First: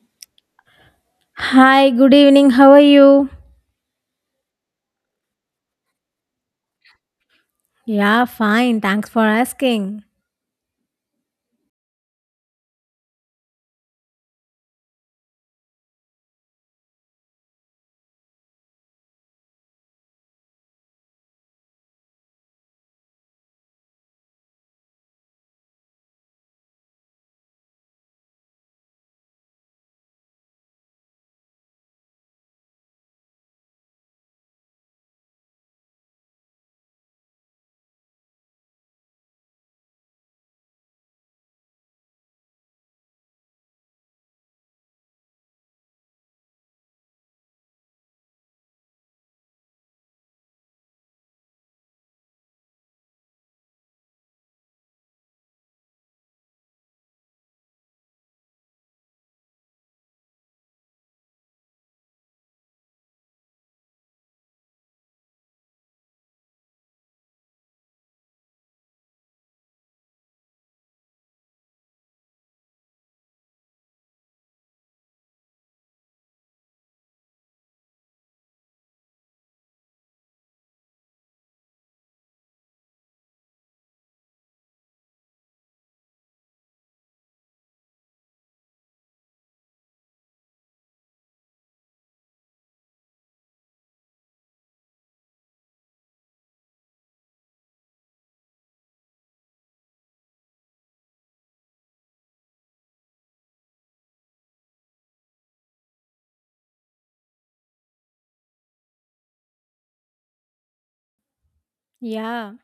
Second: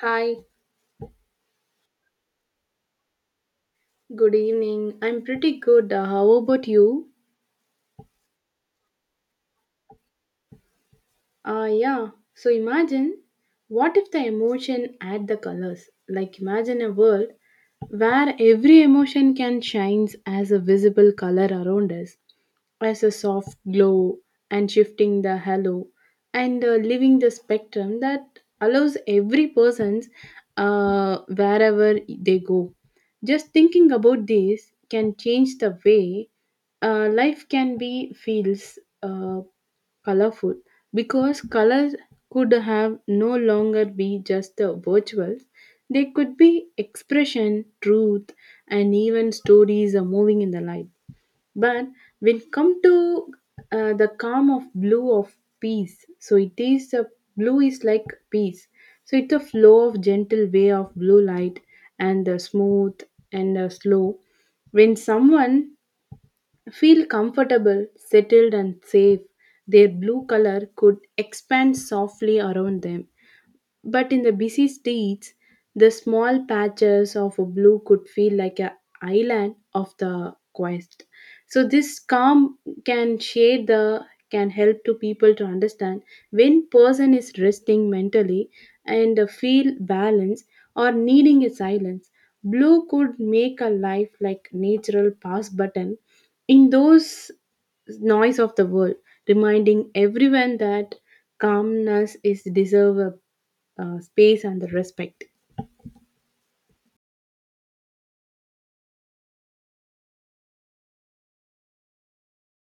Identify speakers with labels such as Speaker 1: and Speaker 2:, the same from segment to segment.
Speaker 1: Hi,
Speaker 2: Hi, good evening. How are you?
Speaker 1: good evening. I'm pretty good. How about you?
Speaker 2: Yeah, fine. Thanks for asking.
Speaker 1: Uh, yeah. So imagine, what if the emotion add the colors? Like imagine a world where every emotion can shines as a visible color around us, as a soft glow and shifting the halo and leaving the spectrum that allows every person's wherever they go. Just thinking about this can change the way life can be feels colorful, because colors could have no longer be just the virtual. They could be expression truth and even stories are moving in the light. But when come to the calm of blue of peace, so it is a, blue is like peace. So it's a flow of gentle way of blue light, and the smooth and slow. When someone feel comfortable, settled and safe, their blue color could expand softly around them. But in the busy streets, the small patches of a blue could feel like an island of the quest. So this calm can shade the, can help to people to understand when person is resting mentally and feel balance or needing a silence. Blue could make a life like natural pause button in those noise of the world, reminding everyone that calmness is deserved space and the respect.
Speaker 2: Yeah,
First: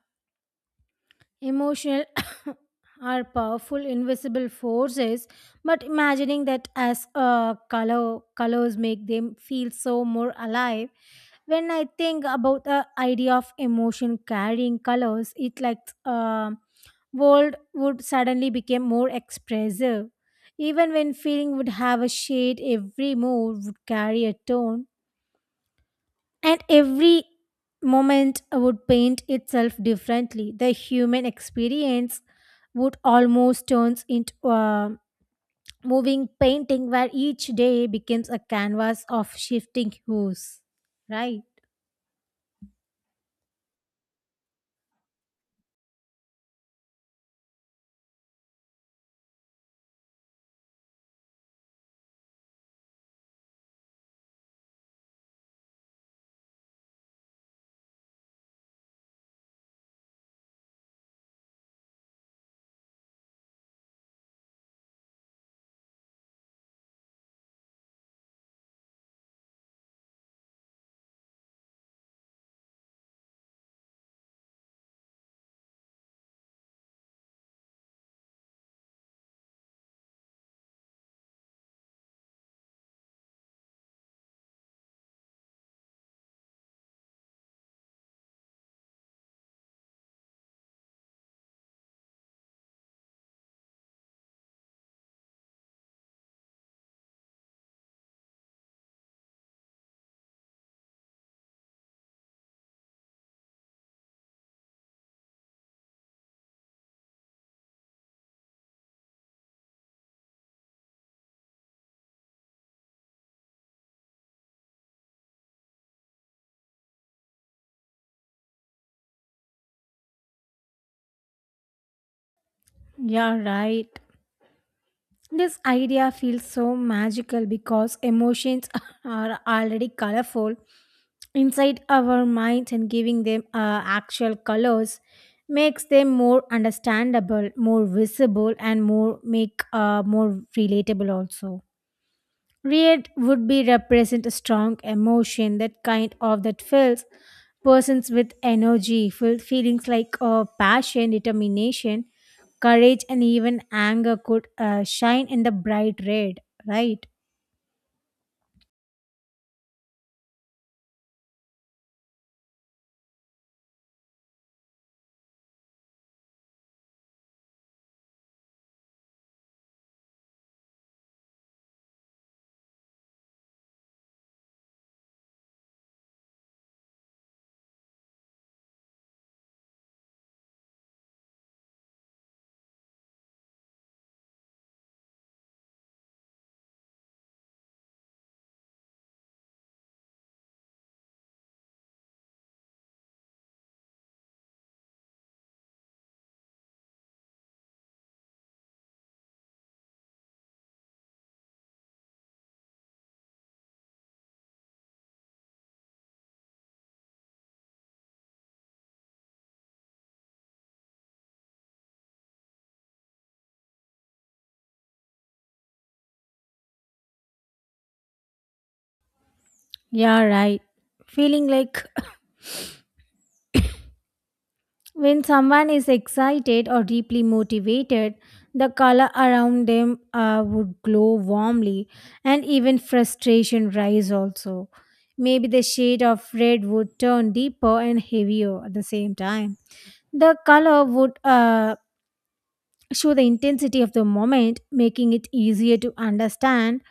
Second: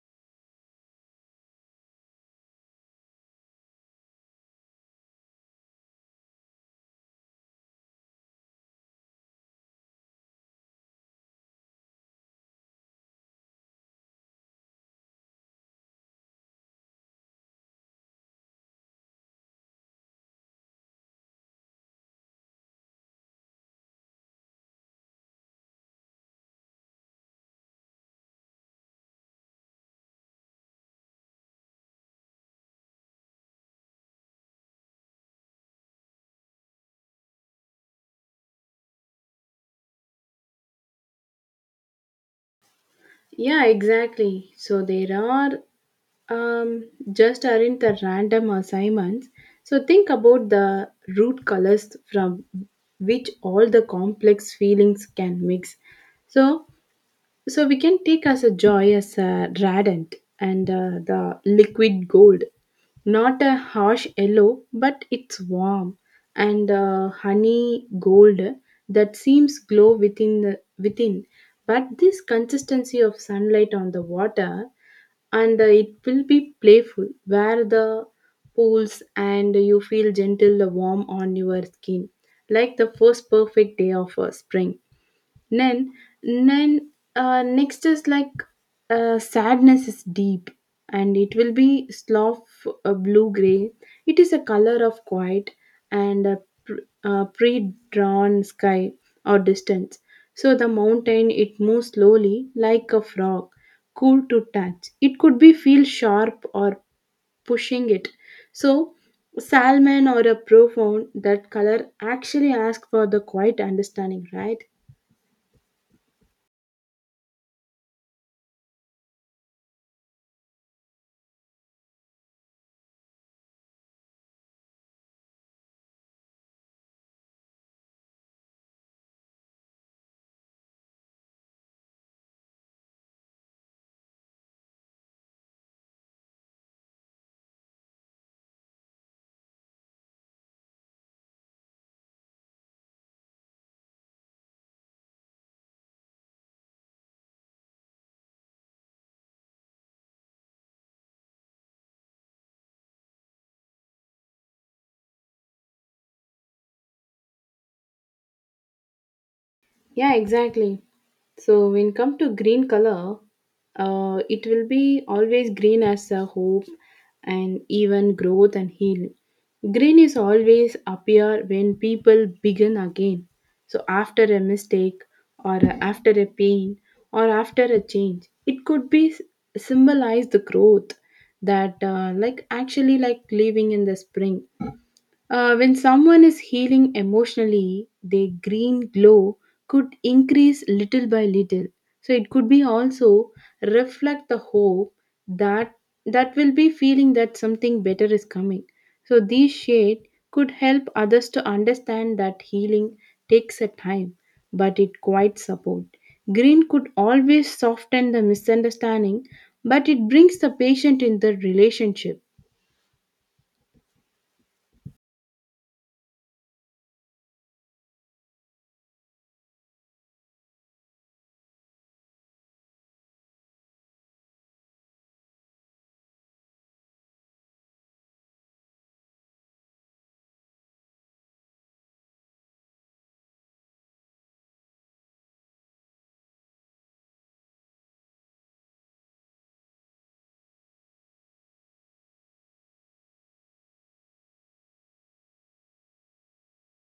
Speaker 2: emotional are powerful invisible forces, but imagining that as colors make them feel so more alive. When I think about the idea of emotion carrying colors, it like uh, world would suddenly become more expressive. Even when feeling would have a shade, every move would carry a tone, and every moment would paint itself differently. The human experience would almost turns into a moving painting where each day becomes a canvas of shifting hues, right?
Speaker 1: Yeah, exactly. So there are just aren't the random assignments. So think about the root colors from which all the complex feelings can mix. So So we can take as a joy as a radiant and the liquid gold, not a harsh yellow, but it's warm and honey gold that seems glow within the, within. But this consistency of sunlight on the water, and it will be playful where the pools, and you feel gentle warm on your skin, like the first perfect day of spring. Then, next is like sadness is deep, and it will be sloth, blue gray. It is a color of quiet and a pr- pre drawn sky or distance. So the mountain, it moves slowly like a frog, cool to touch. It could be feel sharp or pushing it. So salmon or a profound, that color actually asks for the quiet understanding, right?
Speaker 2: Yeah, right. This idea feels so magical because emotions are already colorful inside our minds, and giving them actual colors makes them more understandable, more visible, and more relatable also. Red would be represent a strong emotion that kind of that fills persons with energy, feelings like passion, determination, courage, and even anger could shine in the bright red. Right?
Speaker 1: Yeah, exactly. So when come to green color, it will be always green as a hope and even growth and healing. Green is always appear when people begin again. So after a mistake or after a pain or after a change, it could be symbolize the growth that like actually like living in the spring. Uh, when someone is healing emotionally, their green glow could increase little by little. So it could be also reflect the hope that will be feeling that something better is coming. So these shade could help others to understand that healing takes a time, but it quite support. Green could always soften the misunderstanding, but it brings the patient in the relationship.
Speaker 2: Yeah, right. Feeling like, when someone is excited or deeply motivated, the color around them would glow warmly, and even frustration rise also. Maybe the shade of red would turn deeper and heavier at the same time. The color would show the intensity of the moment, making it easier to understand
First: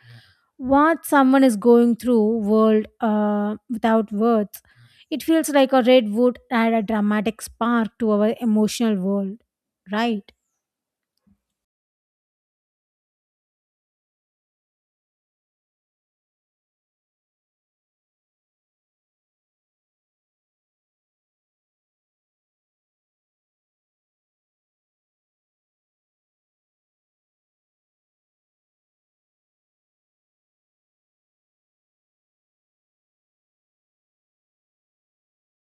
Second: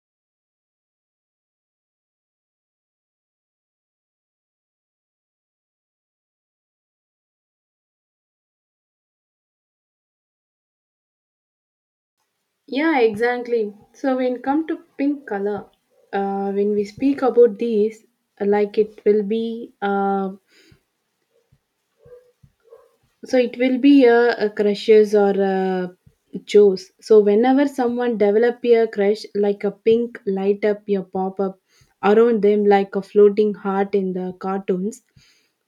Speaker 2: what someone is going through world without words. It feels like a red wood add a dramatic spark to our emotional world, right?
Speaker 1: Yeah, exactly. So when come to pink color, when we speak about these, like it will be so it will be a crushes or a chose. So whenever someone develop a crush, like a pink light up your pop up around them like a floating heart in the cartoons,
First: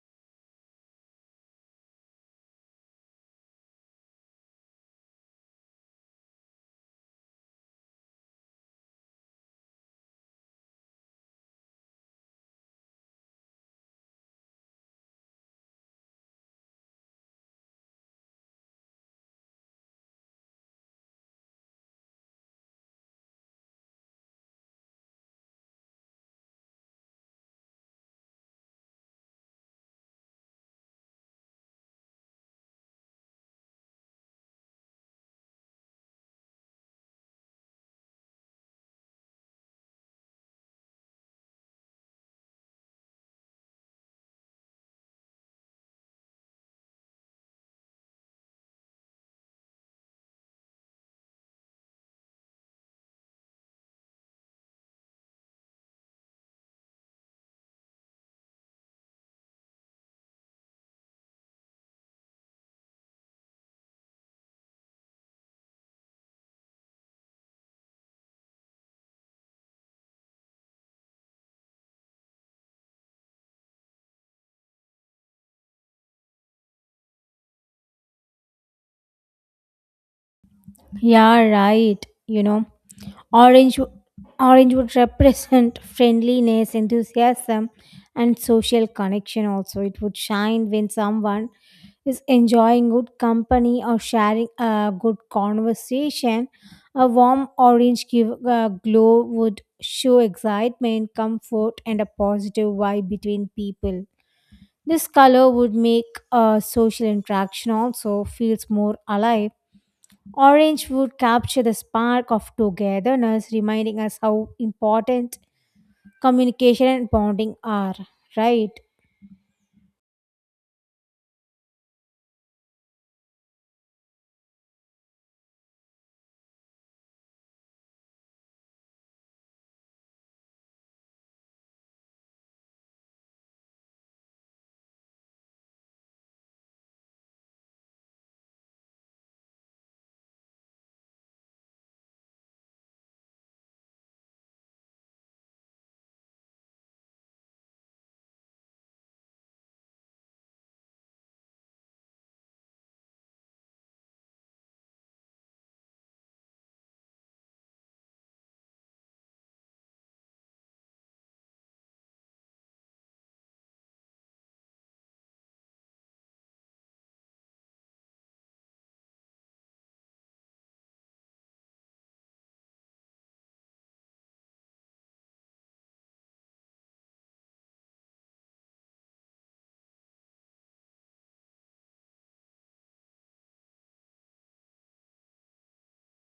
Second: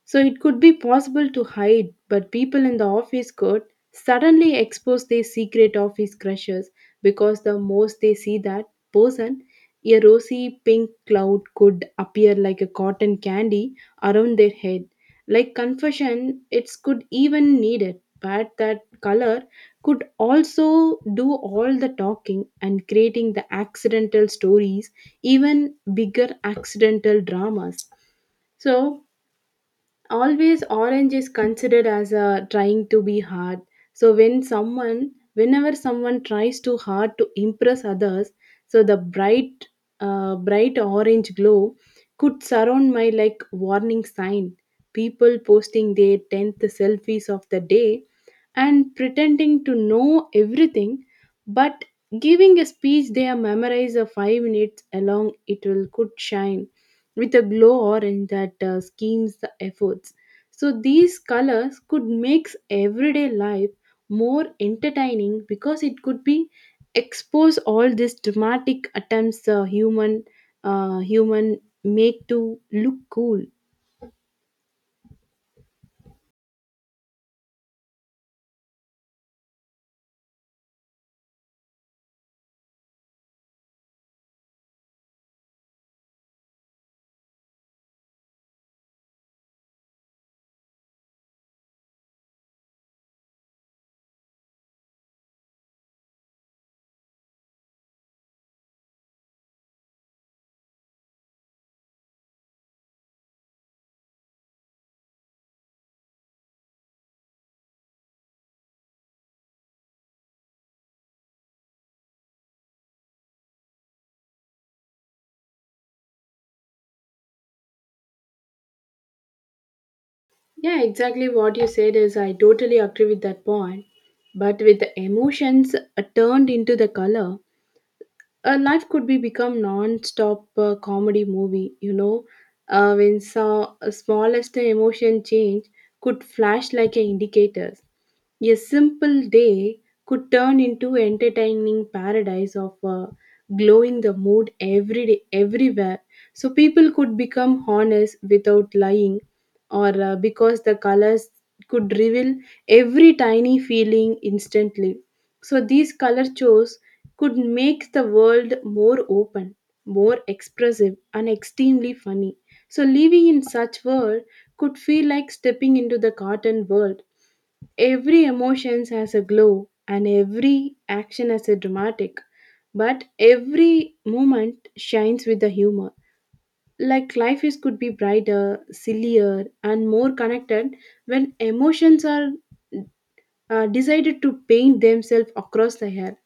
Speaker 1: so it could be possible to hide. But people in the office could suddenly expose their secret office crushes, because the most they see that person, a rosy pink cloud could appear like a cotton candy around their head, like confession it's could even need it. But that color could also do all the talking and creating the accidental stories, even bigger accidental dramas. So always orange is considered as a trying to be hard. So when someone, whenever someone tries too hard to impress others, so the bright orange glow could surround my like warning sign. People posting their 10th selfies of the day and pretending to know everything, but giving a speech they are memorized of 5 minutes along, it will could shine with a glow orange that schemes the efforts. So these colors could make everyday life more entertaining, because it could be expose all these dramatic attempts human make to look cool.
Speaker 2: Yeah, right. You know, orange orange would represent friendliness, enthusiasm, and social connection also. It would shine when someone is enjoying good company or sharing a good conversation. A warm orange give, glow would show excitement, comfort, and a positive vibe between people. This color would make a social interaction also feels more alive. Orange would capture the spark of togetherness, reminding us how important communication and bonding are, right?
Speaker 1: Yeah, exactly what you said, is I totally agree with that point. But with the emotions turned into the color, life could be become non-stop comedy movie, you know, when saw a smallest emotion change could flash like a indicators. A simple day could turn into entertaining paradise of glowing the mood every day everywhere. So people could become honest without lying or because the colors could reveal every tiny feeling instantly. So these color shows could make the world more open, more expressive, and extremely funny. So, living in such world could feel like stepping into the cartoon world. Every emotions has a glow, and every action has a dramatic, but every moment shines with the humor. Like life is could be brighter, sillier, and more connected when emotions are decided to paint themselves across the hair.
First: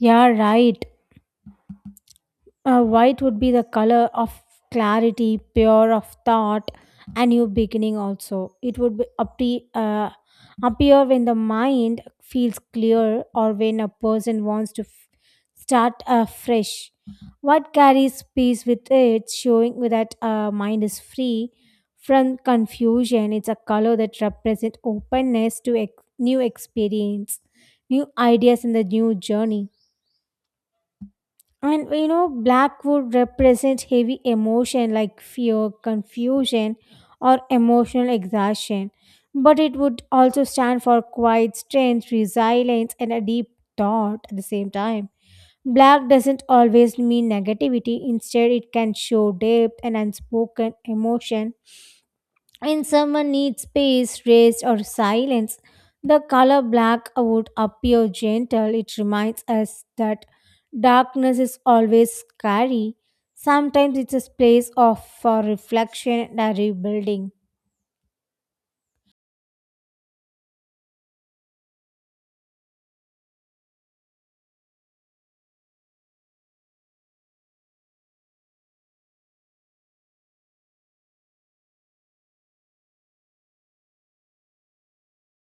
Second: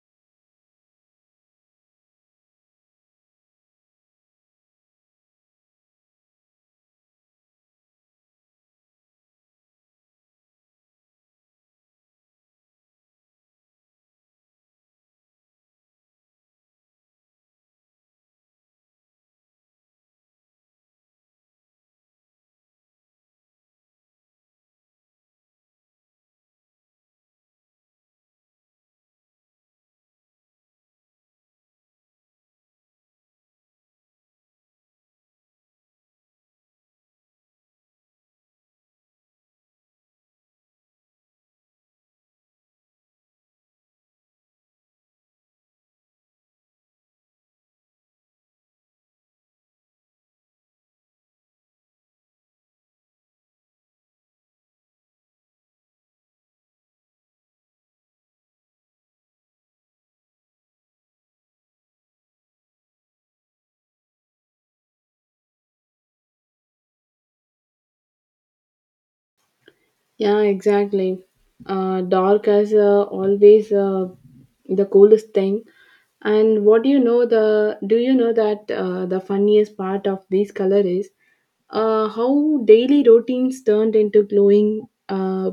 Speaker 2: Yeah, right. White would be the color of clarity, pure of thought, a new beginning. Also, it would be appear when the mind feels clear or when a person wants to start afresh. What carries peace with it, showing that mind is free from confusion. It's a color that represents openness to new experience, new ideas, and the new journey. And you know, black would represent heavy emotion like fear, confusion, or emotional exhaustion. But it would also stand for quiet strength, resilience, and a deep thought at the same time. Black doesn't always mean negativity. Instead, it can show depth and unspoken emotion. When someone needs space, rest, or silence, the color black would appear gentle. It reminds us that darkness is always scary. Sometimes it's a place of reflection and rebuilding.
Speaker 1: Yeah, exactly. Dark is always the coolest thing. And what do you know, the, do you know that the funniest part of this color is how daily routines turned into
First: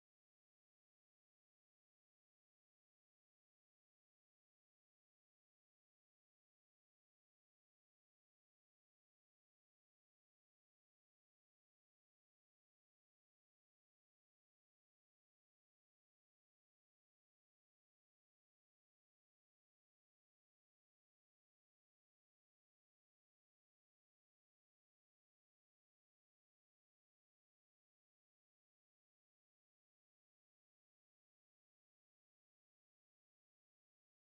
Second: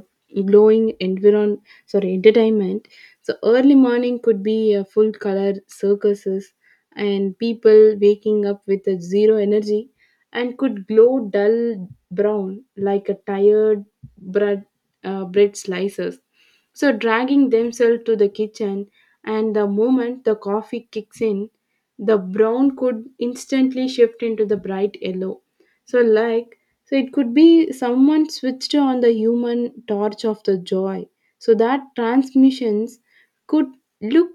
Speaker 1: glowing environ, sorry, entertainment. So early morning could be a full color circuses, and people waking up with a zero energy and could glow dull brown like a tired bread, bread slices. So, dragging themselves to the kitchen, and the moment the coffee kicks in, the brown could instantly shift into the bright yellow. So, like, so it could be someone switched on the human torch of the joy. So that transmissions could look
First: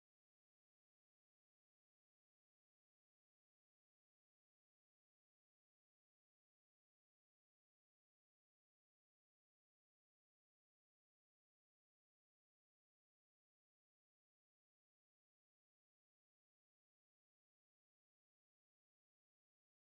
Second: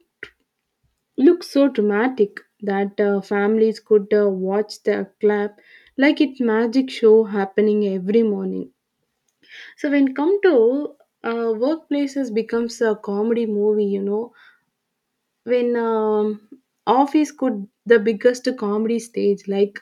Speaker 1: look so dramatic that families could watch the clap like it magic show happening every morning. So when come to workplaces becomes a comedy movie, you know, when office could the biggest comedy stage, like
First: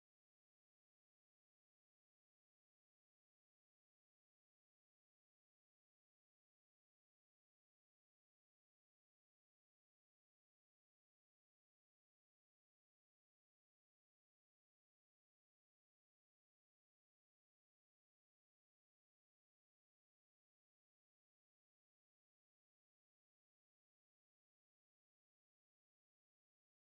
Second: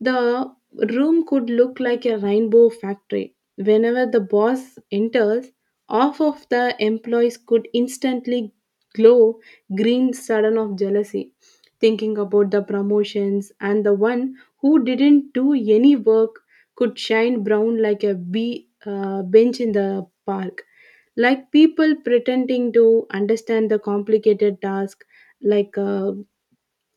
Speaker 1: the room could look like a rainbow factory. Whenever the boss enters, half of the employees could instantly glow green sudden of jealousy, thinking about the promotions, and the one who didn't do any work could shine brown like a bee, bench in the park. Like people pretending to understand the complicated task, like uh,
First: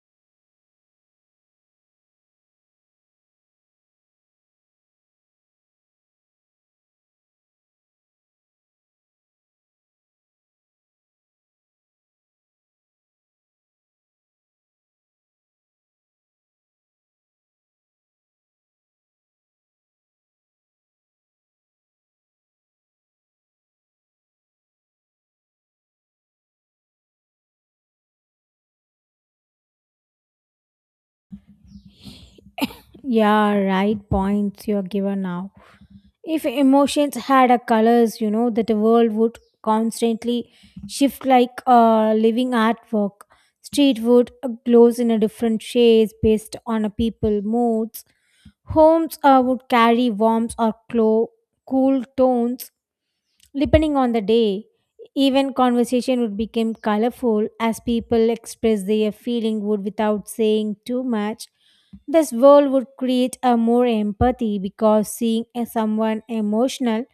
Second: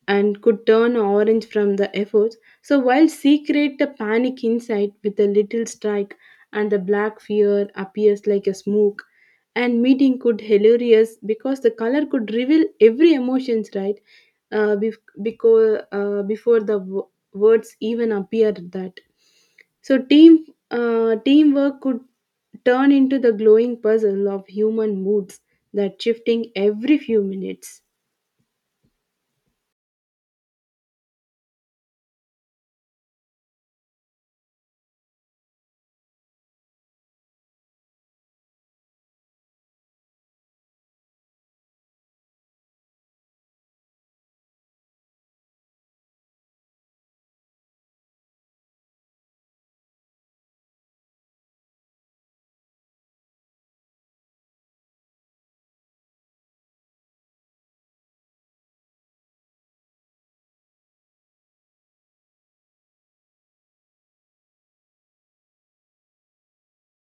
Speaker 1: and could turn orange from the efforts. So while secret the panic inside with a little strike, and the black fear appears like a smoke, and meeting could hilarious because the color could reveal every emotions, right? Because before the words even appear that, so teamwork could turn into the glowing puzzle of human moods that shifting every few minutes.
Speaker 2: Yeah, right points you are given now. If emotions had a colors, you know, that the world would constantly shift like a living artwork. Street would glows in a different shades based on a people moods. Homes would carry warmth or cool tones. Depending on the day, even conversation would become colorful as people express their feeling would without saying too much. This world would create a more empathy because seeing a someone emotional,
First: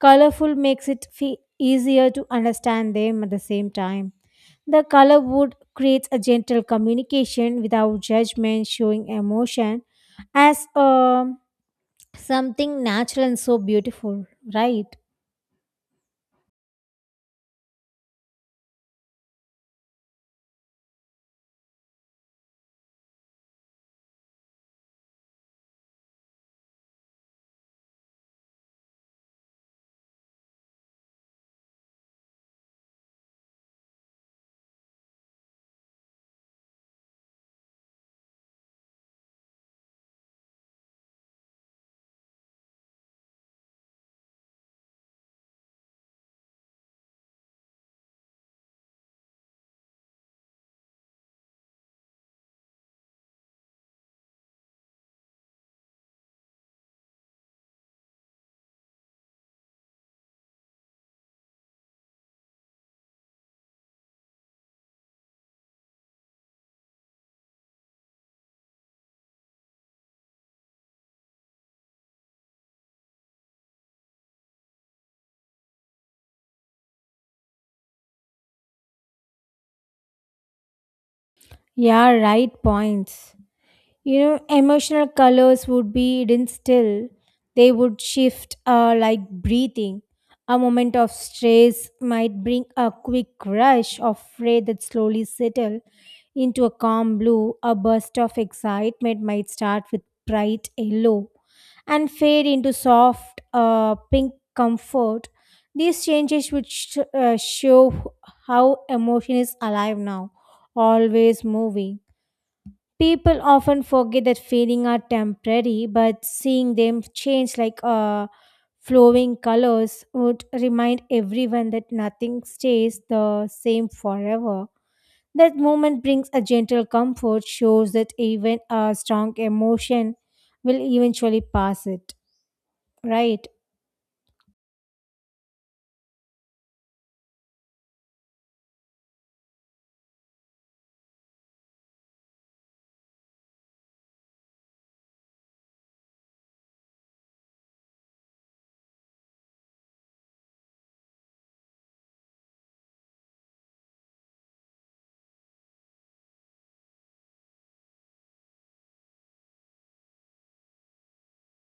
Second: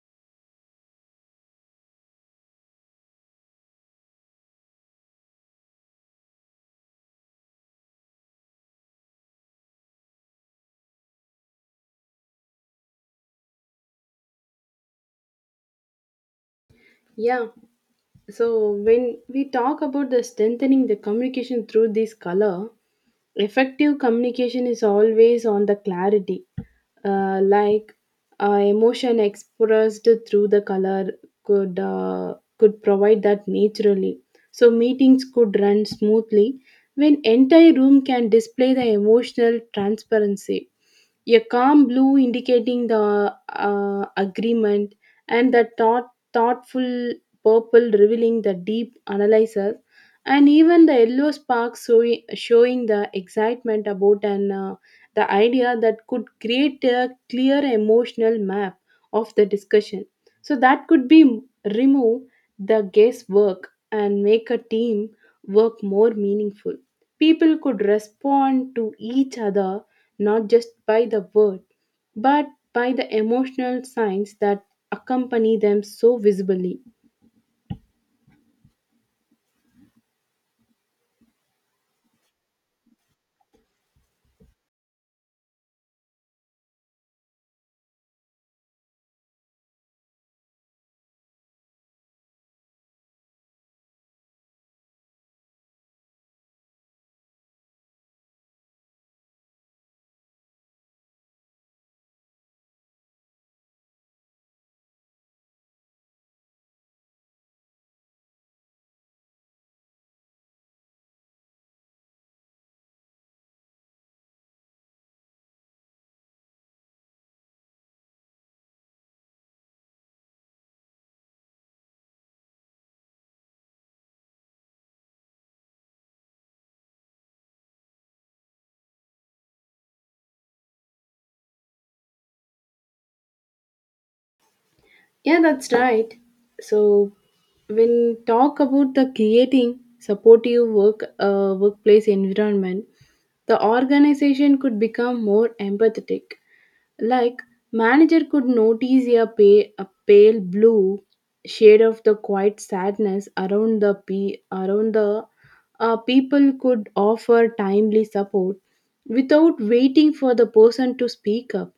Speaker 2: colorful makes it easier to understand them at the same time. The color would create a gentle communication without judgment, showing emotion as something natural and so beautiful, right?
Speaker 1: Yeah. So when we talk about the strengthening the communication through this color, effective communication is always on the clarity, uh, like emotion expressed through the color could provide that naturally. So meetings could run smoothly when entire room can display the emotional transparency. A calm blue indicating the agreement and the thought, thoughtful purple revealing the deep analysis, and even the yellow sparks showing the excitement about an, the idea, that could create a clear emotional map of the discussion. So that could be remove the guesswork and make a team work more meaningful. People could respond to each other not just by the word, but by the emotional signs that accompany them so visibly.
Speaker 2: Yeah, right points. You know, emotional colors would be hidden still. They would shift like breathing. A moment of stress might bring a quick rush of red that slowly settle into a calm blue. A burst of excitement might start with bright yellow and fade into soft pink comfort. These changes would show how emotion is alive now, always moving. People often forget that feelings are temporary, but seeing them change like flowing colors would remind everyone that nothing stays the same forever. That moment brings a gentle comfort, shows that even a strong emotion will eventually pass it. Right?
Speaker 1: Yeah, that's right. So, when talk about the creating supportive workplace environment, the organization could become more empathetic. Like manager could notice a, pay, a pale blue shade of the quiet sadness around the around the people, could offer timely support without waiting for the person to speak up,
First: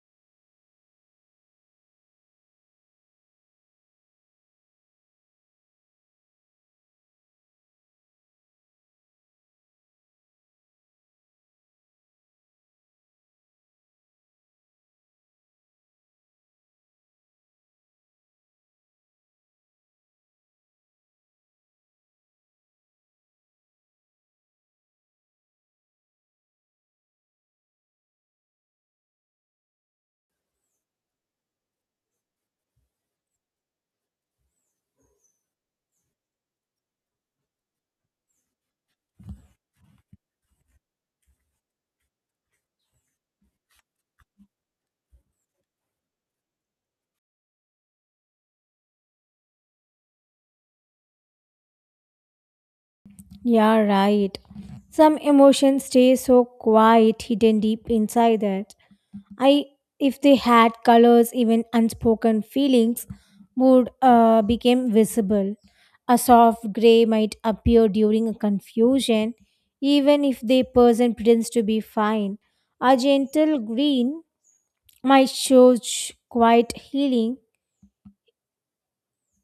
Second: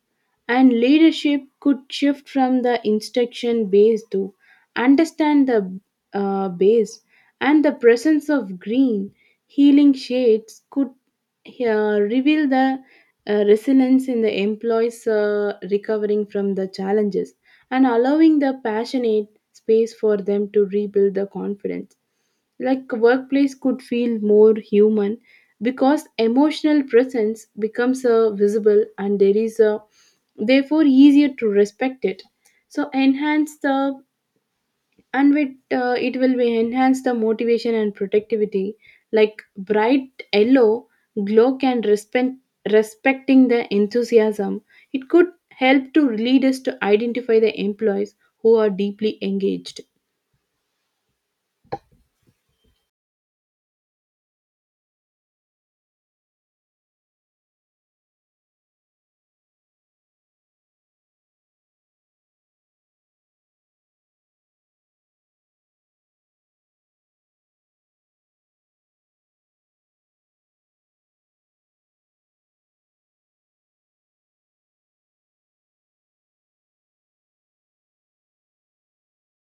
Speaker 1: and leadership could shift from the instruction base to understand the base. And the presence of green healing shades could reveal the resilience in the employees recovering from the challenges, and allowing the passionate space for them to rebuild the confidence. Like workplace could feel more human because emotional presence becomes visible, and there is a therefore easier to respect it. So enhance the, and with it will be enhance the motivation and productivity, like bright yellow glow can respecting the enthusiasm, it could help to lead us to identify the employees who are deeply engaged.
Speaker 2: Yeah, right. Some emotions stay so quiet, hidden deep inside us. I, if they had colors, even unspoken feelings would become visible. A soft gray might appear during a confusion, even if the person pretends to be fine. A gentle green might show quite healing,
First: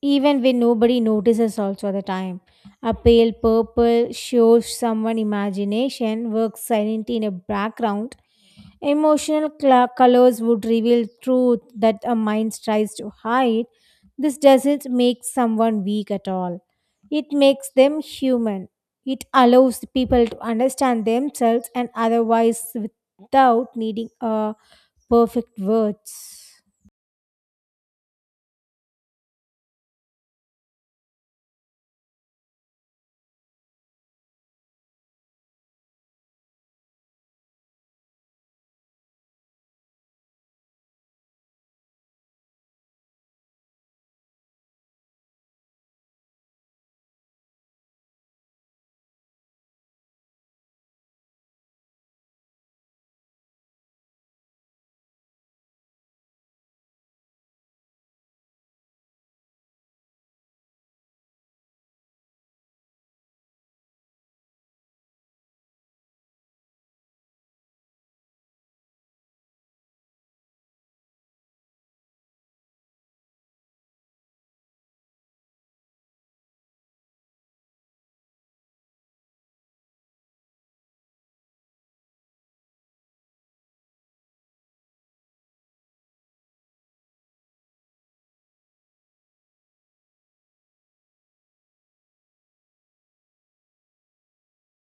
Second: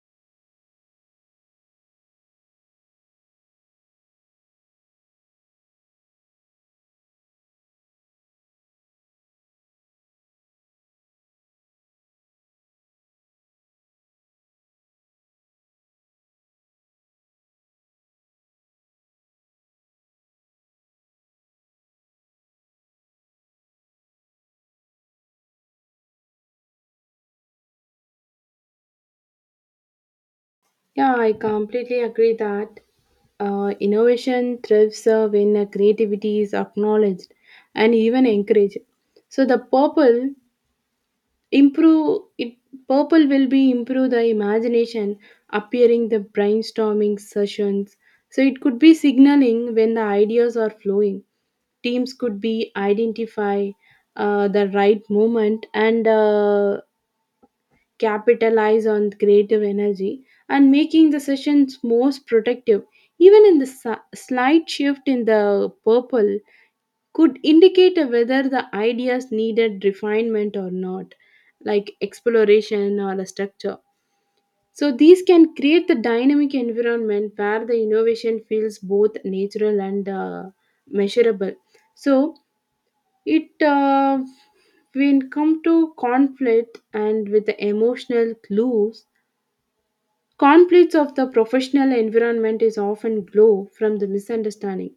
Speaker 2: even when nobody notices. Also, at the time, a pale purple shows someone imagination works silently in a background. Emotional cla colors would reveal truth that a mind tries to hide. This doesn't make someone weak at all. It makes them human. It allows people to understand themselves and otherwise without needing a perfect words.
Speaker 1: Yeah, I completely agree that innovation thrives when creativity is acknowledged and even encouraged. So the purple improve it. Purple will be improve the imagination, appearing the brainstorming sessions. So it could be signaling when the ideas are flowing. Teams could be identify the right moment, and capitalize on creative energy and making the sessions most productive. Even in the slight shift in the purple could indicate whether the ideas needed refinement or not, like exploration or a structure. So these can create the dynamic environment where the innovation feels both natural and measurable. So it when come to conflict and with the emotional clues. Conflicts of the professional environment is often grow from the misunderstanding.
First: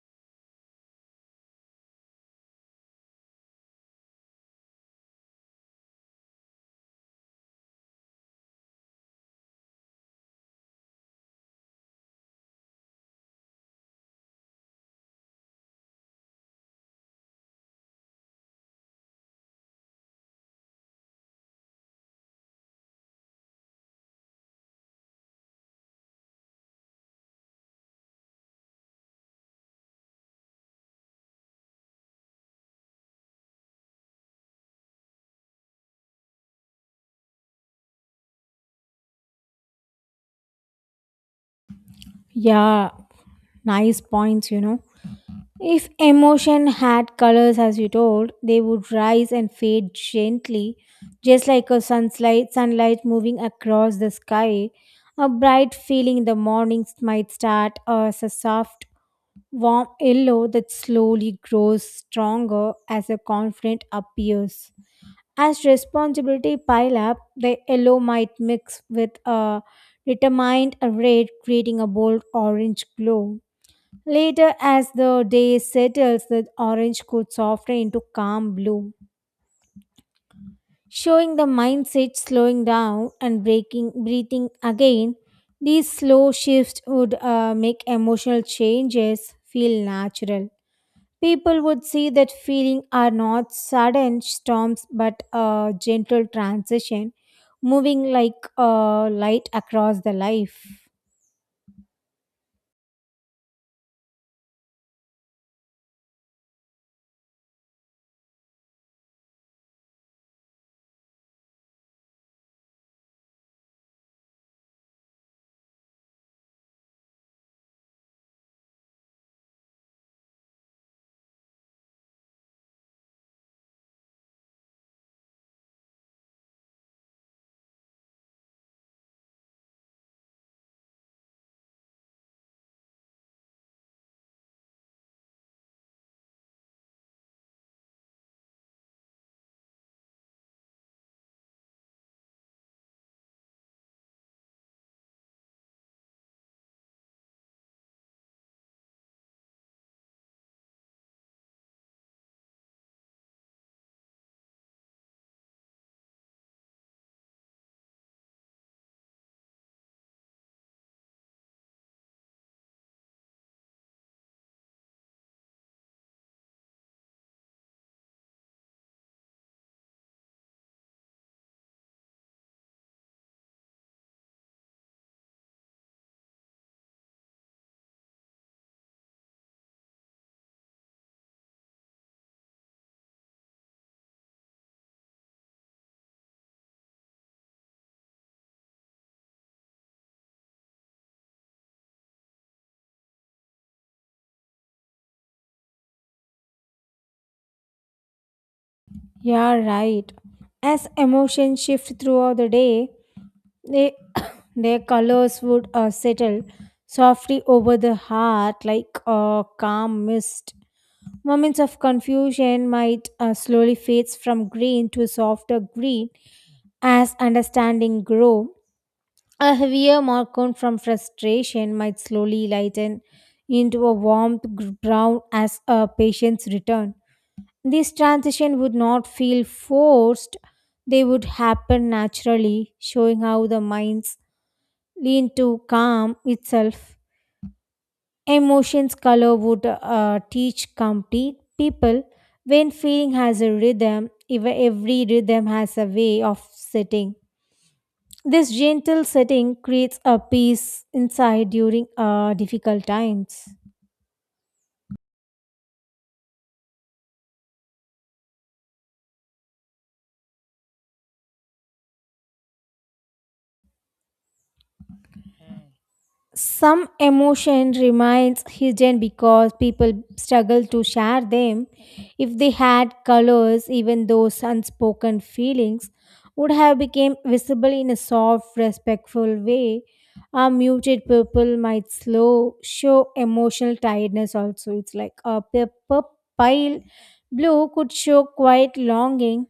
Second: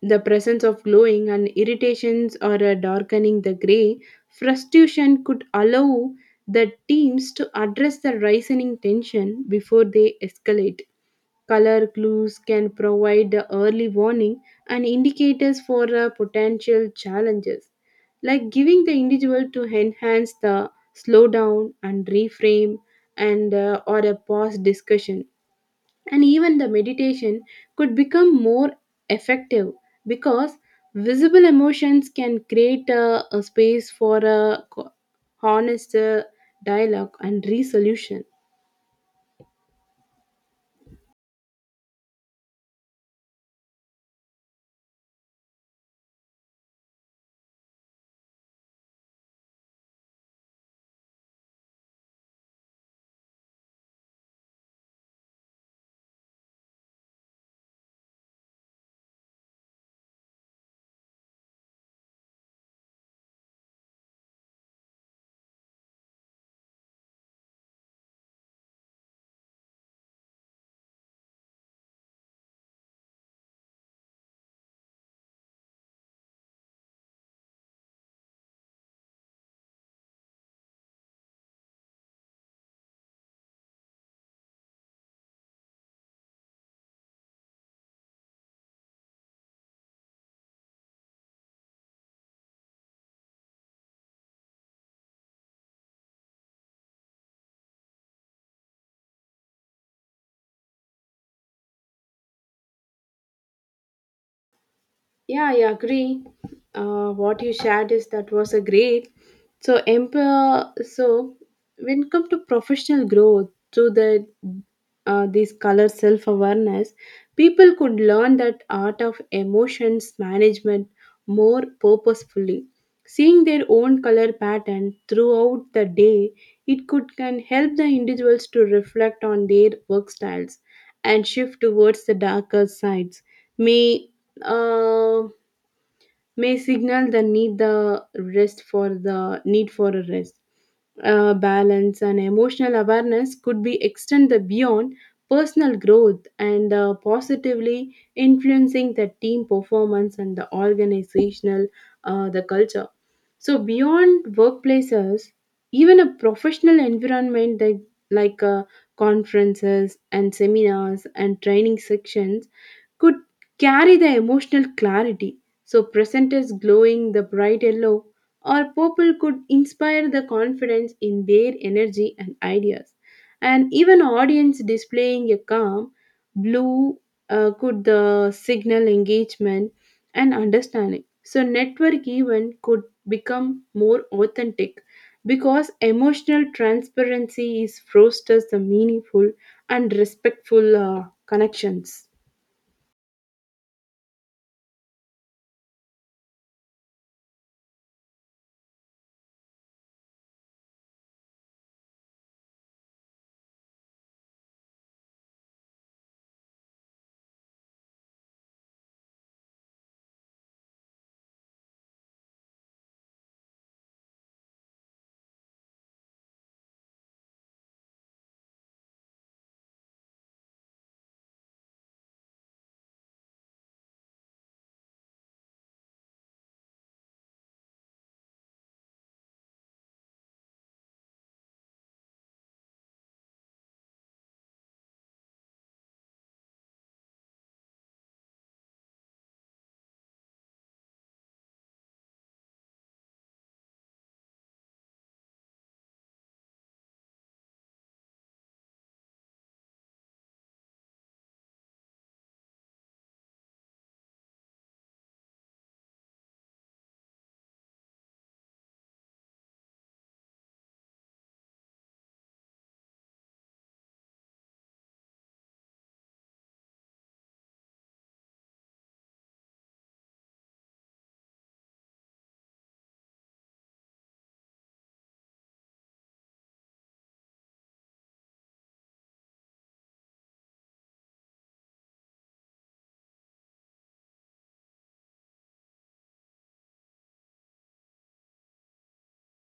Speaker 1: The presence of glowing and irritations or a darkening the gray, frustration could allow the teams to address the rising tension before they escalate. Color clues can provide the early warning and indicators for potential challenges, like giving the individual to enhance the slow down and reframe, and or a pause discussion, and even the meditation could become more effective, because visible emotions can create a space for a honest dialogue and resolution.
Speaker 2: Yeah, nice points, you know. If emotion had colors, as you told, they would rise and fade gently, just like a sunlight moving across the sky. A bright feeling in the mornings might start as a soft, warm yellow that slowly grows stronger as the confidence appears. As responsibility pile up, the yellow might mix with a determined red, creating a bold orange glow. Later, as the day settles, the orange could soften into calm blue, showing the mindset slowing down and breathing again. These slow shifts would make emotional changes feel natural. People would see that feeling are not sudden storms but a gentle transition, moving like a light across the life.
Speaker 1: Yeah, I agree. What you shared is that was a great. So, emperor. So, when it come to professional growth through the this color self awareness, people could learn that art of emotions management more purposefully. Seeing their own color pattern throughout the day, it could can help the individuals to reflect on their work styles and shift towards the darker sides. May uh, may signal the need the rest, for the need for a rest balance and emotional awareness could be extended beyond personal growth and positively influencing the team performance and the organizational the culture. So beyond workplaces, even a professional environment that, like uh, conferences and seminars and training sections could carry the emotional clarity. So present is glowing the bright yellow or people could inspire the confidence in their energy and ideas. And even audience displaying a calm blue could the signal engagement and understanding. So network event could become more authentic, because emotional transparency is fosters the meaningful and respectful connections.
Speaker 2: Yeah, right. As emotions shift throughout the day, they, their colors would settle softly over the heart like a calm mist. Moments of confusion might slowly fades from green to softer green as understanding grow. A heavier markon from frustration might slowly lighten into a brown as a patient's return. This transition would not feel forced, they would happen naturally, showing how the mind's lean to calm itself. Emotions color would teach complete people when feeling has a rhythm, every rhythm has a way of setting. This gentle setting creates a peace inside during difficult times. Some emotion remains hidden because people struggle to share them. If they had colors, even those unspoken feelings would have become visible in a soft respectful way. A muted purple might slow show emotional tiredness. Also, it's like a purple pale blue could show quiet longing.